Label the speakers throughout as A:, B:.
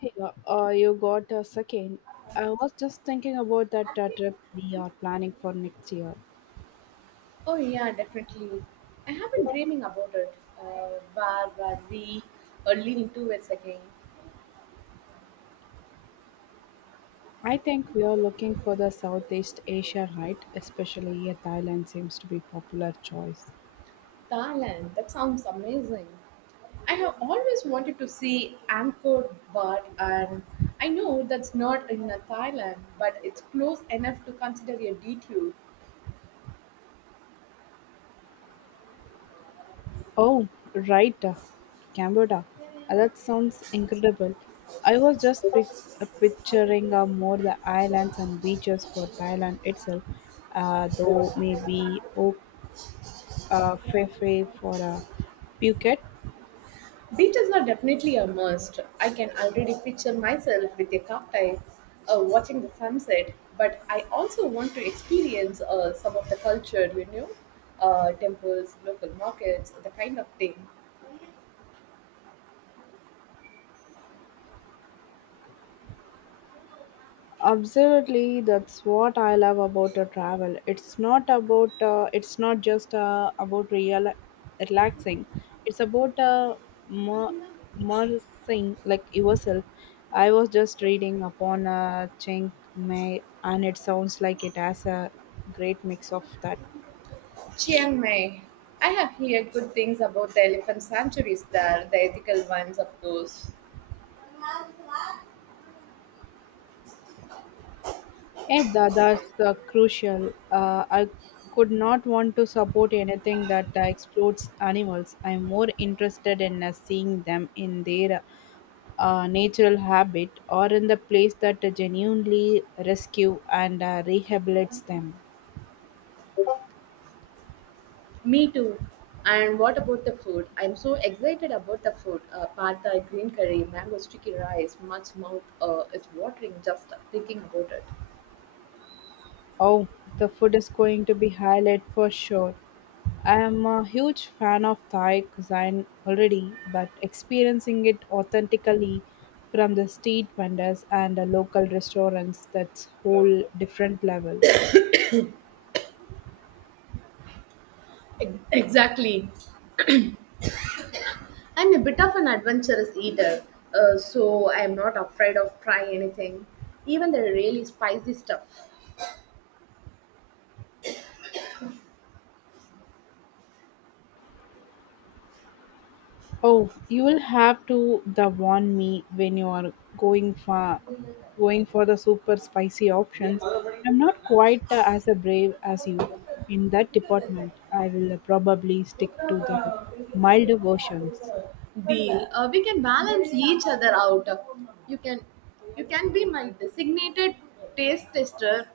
A: Hey, you got a second. I was just thinking about that trip we are planning for next year.
B: Oh yeah, definitely. I have been dreaming about it. Where were we leaning towards again?
A: I think we are looking for the Southeast Asia, right? Especially Thailand seems to be popular choice.
B: Thailand. That sounds amazing. I have always wanted to see Angkor Wat, and I know that's not in Thailand, but it's close enough to consider a detour.
A: Oh, right, Cambodia. That sounds incredible. I was just picturing more the islands and beaches for Thailand itself, though maybe Phi Phi for Phuket.
B: Beaches are definitely a must. I can already picture myself with a cocktail, watching the sunset, but I also want to experience some of the culture, you know, temples, local markets, the kind of thing.
A: Absolutely, that's what I love about travel. It's not about it's not just about real relaxing. It's about mer- immersing like yourself. I was just reading upon Chiang Mai, and it sounds like it has a great mix of that.
B: Chiang Mai. I have heard good things about the elephant sanctuaries there, the ethical ones, of course.
A: That's crucial. I could not want to support anything that explodes animals. I'm more interested in seeing them in their natural habit or in the place that genuinely rescue and rehabilitates them.
B: Me too. And what about the food? I'm so excited about the food. Pad thai, green curry, mango sticky rice, much mouth is watering just thinking about it.
A: Oh, the food is going to be highlight for sure. I am a huge fan of Thai cuisine already, but experiencing it authentically from the street vendors and the local restaurants that's whole different level.
B: Exactly. I'm a bit of an adventurous eater, so I'm not afraid of trying anything, even the really spicy stuff.
A: Oh, you'll have to the warn me when you are going for going for the super spicy options. I'm not quite as a brave as you in that department. I will probably stick to the milder versions.
B: Deal. We can balance each other out. You can, you can be my designated taste tester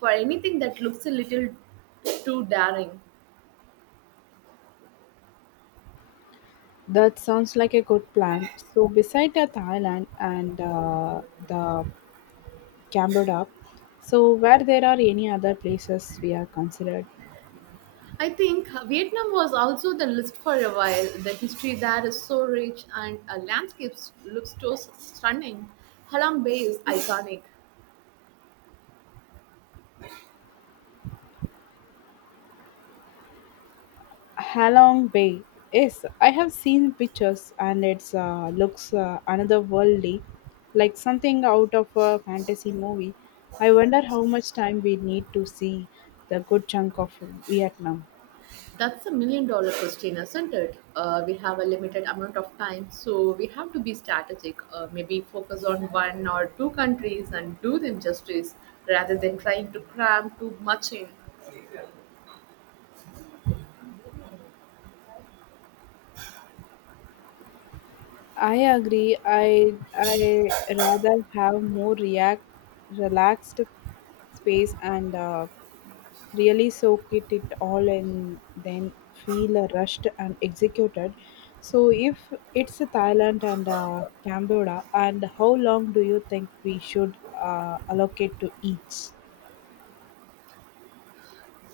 B: for anything that looks a little too daring.
A: That sounds like a good plan. So, beside the Thailand and the Cambodia, so where there are any other places we are considered?
B: I think Vietnam was also the list for a while. The history there is so rich and landscapes look so stunning. Halong Bay is iconic.
A: Halong Bay. Yes, I have seen pictures and it's looks otherworldly, like something out of a fantasy movie. I wonder how much time we need to see the good chunk of Vietnam.
B: That's a million dollar question, isn't it? We have a limited amount of time, so we have to be strategic. Maybe focus on one or two countries and do them justice rather than trying to cram too much in.
A: I agree. I rather have more react relaxed space and really soak it all in then feel rushed and executed. So if it's Thailand and Cambodia, and how long do you think we should allocate to each?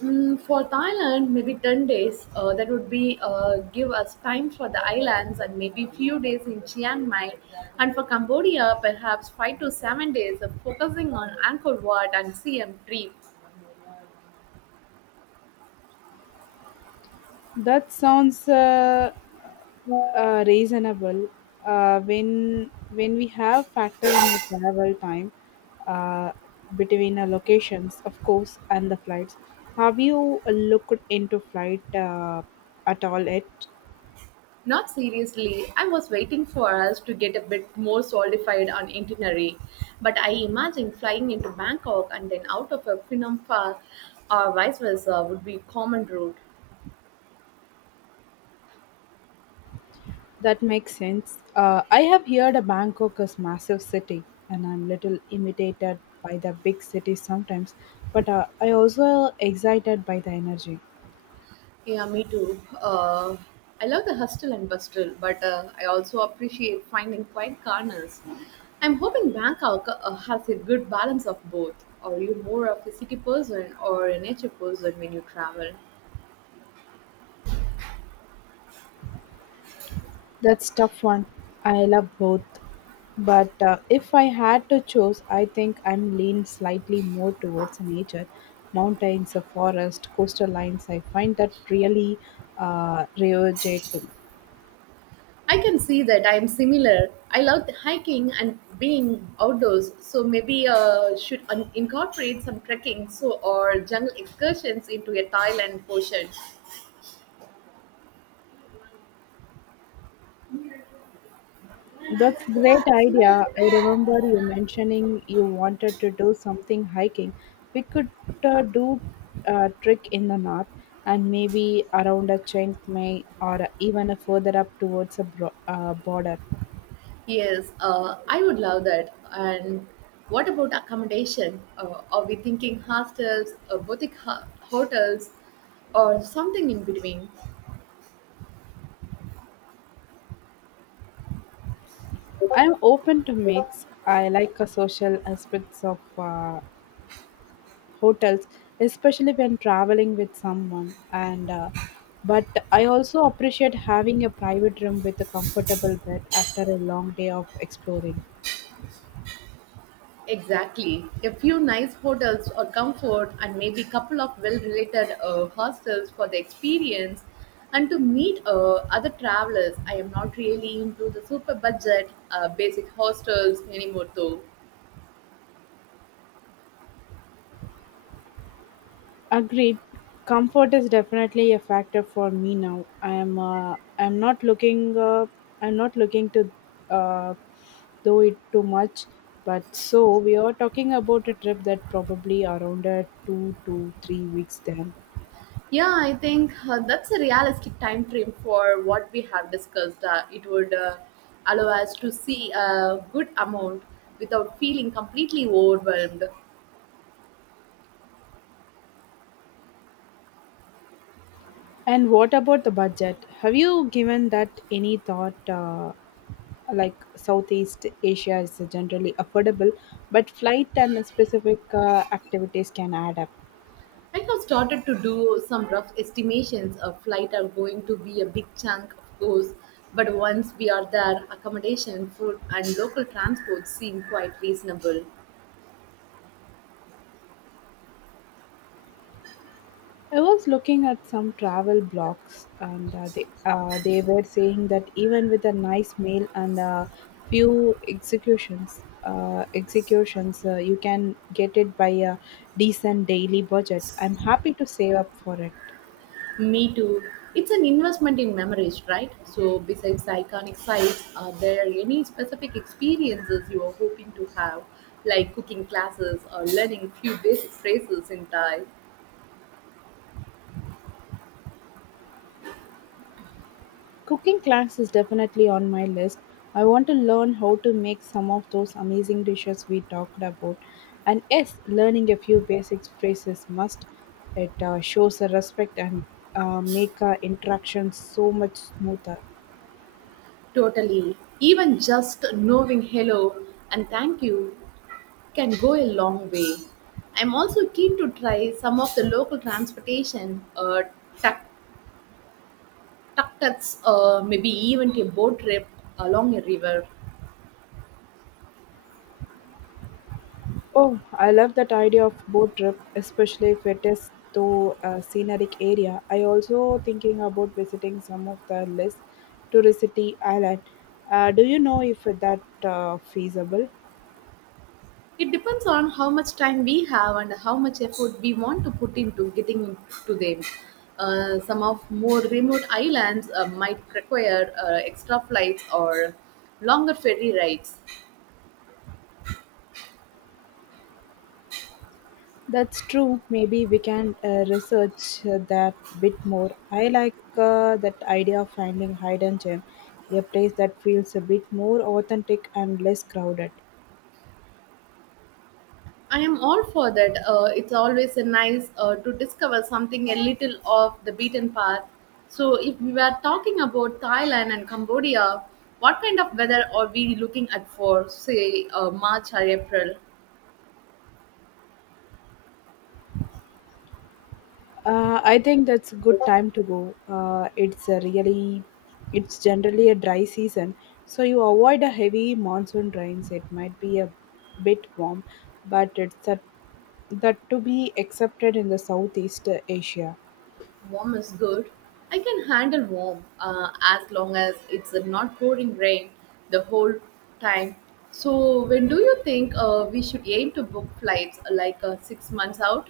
B: Mm, for Thailand, maybe 10 days. That would be give us time for the islands and maybe few days in Chiang Mai. And for Cambodia, perhaps 5 to 7 days of focusing on Angkor Wat and CM3.
A: That sounds reasonable. When we have factor in a travel time uh, between the locations, of course, and the flights, have you looked into flight at all yet?
B: Not seriously, I was waiting for us to get a bit more solidified on itinerary. But I imagine flying into Bangkok and then out of a Phnom Penh or vice versa would be common route.
A: That makes sense. I have heard a Bangkok is massive city, and I'm little imitated by the big cities sometimes, but I also excited by the energy.
B: Yeah, me too. I love the hustle and bustle, but I also appreciate finding quiet corners. I'm hoping Bangkok has a good balance of both. Are you more of a city person or a nature person when you travel?
A: That's tough one. I love both. But if I had to choose, I think I'm lean slightly more towards nature, mountains, a forest, coastal lines. I find that really rejuvenating.
B: I can see that I am similar. I love hiking and being outdoors, so maybe should incorporate some trekking so or jungle excursions into a Thailand portion.
A: That's great idea. I remember you mentioning you wanted to do something hiking. We could do a trek in the north and maybe around a Chiang Mai or even further up towards a border.
B: Yes, I would love that. And what about accommodation? Are we thinking hostels, boutique hotels, or something in between?
A: I'm open to mix. I like a social aspects of hotels, especially when traveling with someone. And but I also appreciate having a private room with a comfortable bed after a long day of exploring.
B: Exactly. A few nice hotels or comfort, and maybe couple of well-related hostels for the experience and to meet other travelers. I am not really into the super budget basic hostels anymore, though.
A: Agreed. Comfort is definitely a factor for me now. I'm not looking to uh, do it too much. But so we are talking about a trip that probably around 2 to 3 weeks then.
B: Yeah, I think that's a realistic time frame for what we have discussed. It would allow us to see a good amount without feeling completely overwhelmed.
A: And what about the budget? Have you given that any thought? Like Southeast Asia is generally affordable, but flight and specific activities can add up.
B: I have started to do some rough estimations of flight are going to be a big chunk, of course, but once we are there, accommodation, food, and local transport seem quite reasonable.
A: I was looking at some travel blogs, and they were saying that even with a nice meal and a few executions, executions, you can get it by a decent daily budget. I'm happy to save up for it.
B: Me too. It's an investment in memories, right? So, besides iconic sites, are there any specific experiences you are hoping to have, like cooking classes or learning few basic phrases in Thai?
A: Cooking class is definitely on my list. I want to learn how to make some of those amazing dishes we talked about. And yes, learning a few basic phrases must. It shows a respect and make our interactions so much smoother.
B: Totally. Even just knowing hello and thank you can go a long way. I'm also keen to try some of the local transportation, tuk tuks, maybe even a boat trip along a river.
A: Oh, I love that idea of boat trip, especially if it is to a scenic area. I also thinking about visiting some of the less touristy island. Do you know if that feasible?
B: It depends on how much time we have and how much effort we want to put into getting to them. Some of more remote islands might require extra flights or longer ferry rides.
A: That's true. Maybe we can research that bit more. I like that idea of finding hidden gem, a place that feels a bit more authentic and less crowded.
B: I am all for that. It's always a nice to discover something a little off the beaten path. So, if we were talking about Thailand and Cambodia, what kind of weather are we looking at for, say, March or April?
A: I think that's a good time to go. It's a really, it's generally a dry season, so you avoid a heavy monsoon rains. It might be a bit warm, but it's a, that to be accepted in the Southeast Asia.
B: Warm is good. I can handle warm as long as it's not pouring rain the whole time. So, when do you think we should aim to book flights like 6 months out?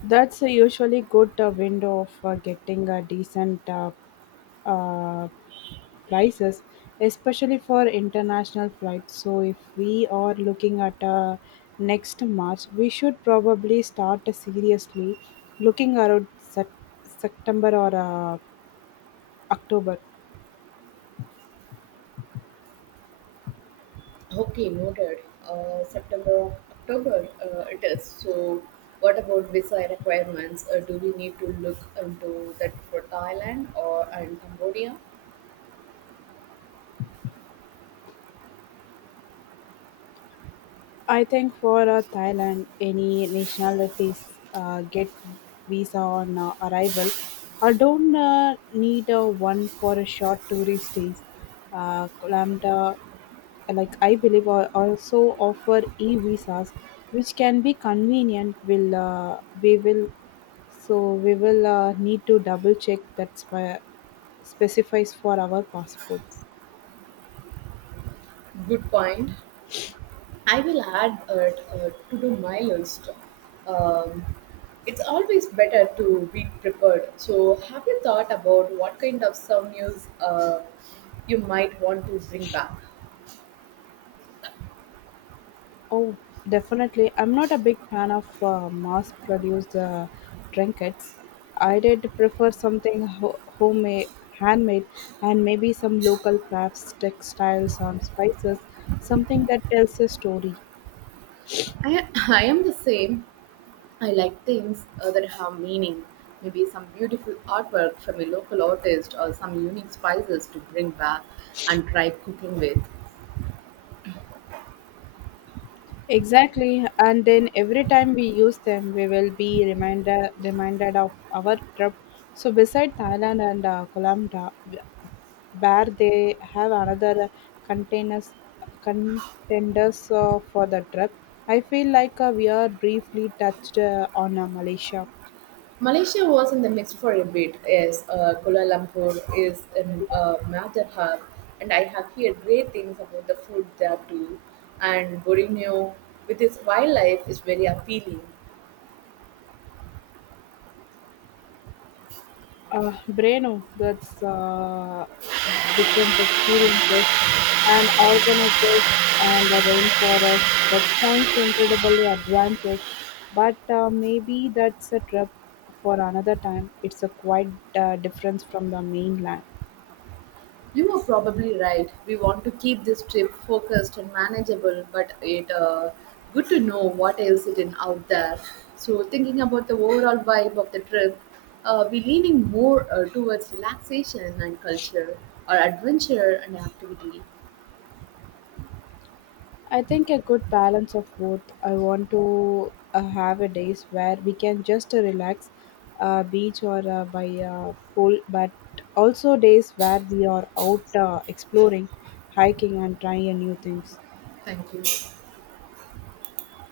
A: That's a usually good window of getting a decent uh, prices, especially for international flights. So if we are looking at next March, we should probably start seriously looking around September or October.
B: Okay, noted. September, October it is. So, what about visa requirements? Do we need to look into that for Thailand or and Cambodia?
A: I think for Thailand, any nationalities get visa on arrival or don't need one for a short tourist stays. Lambda, like I believe, are also offer e visas, which can be convenient. Will we will so we will need to double check that's why, specifies for our passports.
B: Good point. I will add to do my list. Um, it's always better to be prepared. So, have you thought about what kind of souvenirs you might want to bring back?
A: Oh, definitely. I'm not a big fan of mass produced trinkets. I did prefer something homemade, handmade, and maybe some local crafts, textiles, and spices, something that tells a story.
B: I, I am the same. I like things that have meaning. Maybe some beautiful artwork from a local artist or some unique spices to bring back and try cooking with.
A: Exactly, and then every time we use them, we will be reminded of our trip. So beside Thailand and Colombia, where they have another containers contenders for the trip, I feel like we are briefly touched on Malaysia.
B: Malaysia was in the mix for a bit. Yes, Kuala Lumpur is a major hub, and I have heard great things about the food there too. And Borneo, with its wildlife, is very appealing.
A: Breno, that's different experiences and organizers and the rainforest. That sounds incredibly adventurous, but maybe that's a trip for another time. It's a quite difference from the mainland.
B: You are probably right. We want to keep this trip focused and manageable, but it good to know what else is in out there. So, thinking about the overall vibe of the trip, we're leaning more towards relaxation and culture, or adventure and activity.
A: I think a good balance of both. I want to have a days where we can just relax, beach or by pool, but also days where we are out exploring, hiking, and trying new things.
B: Thank you.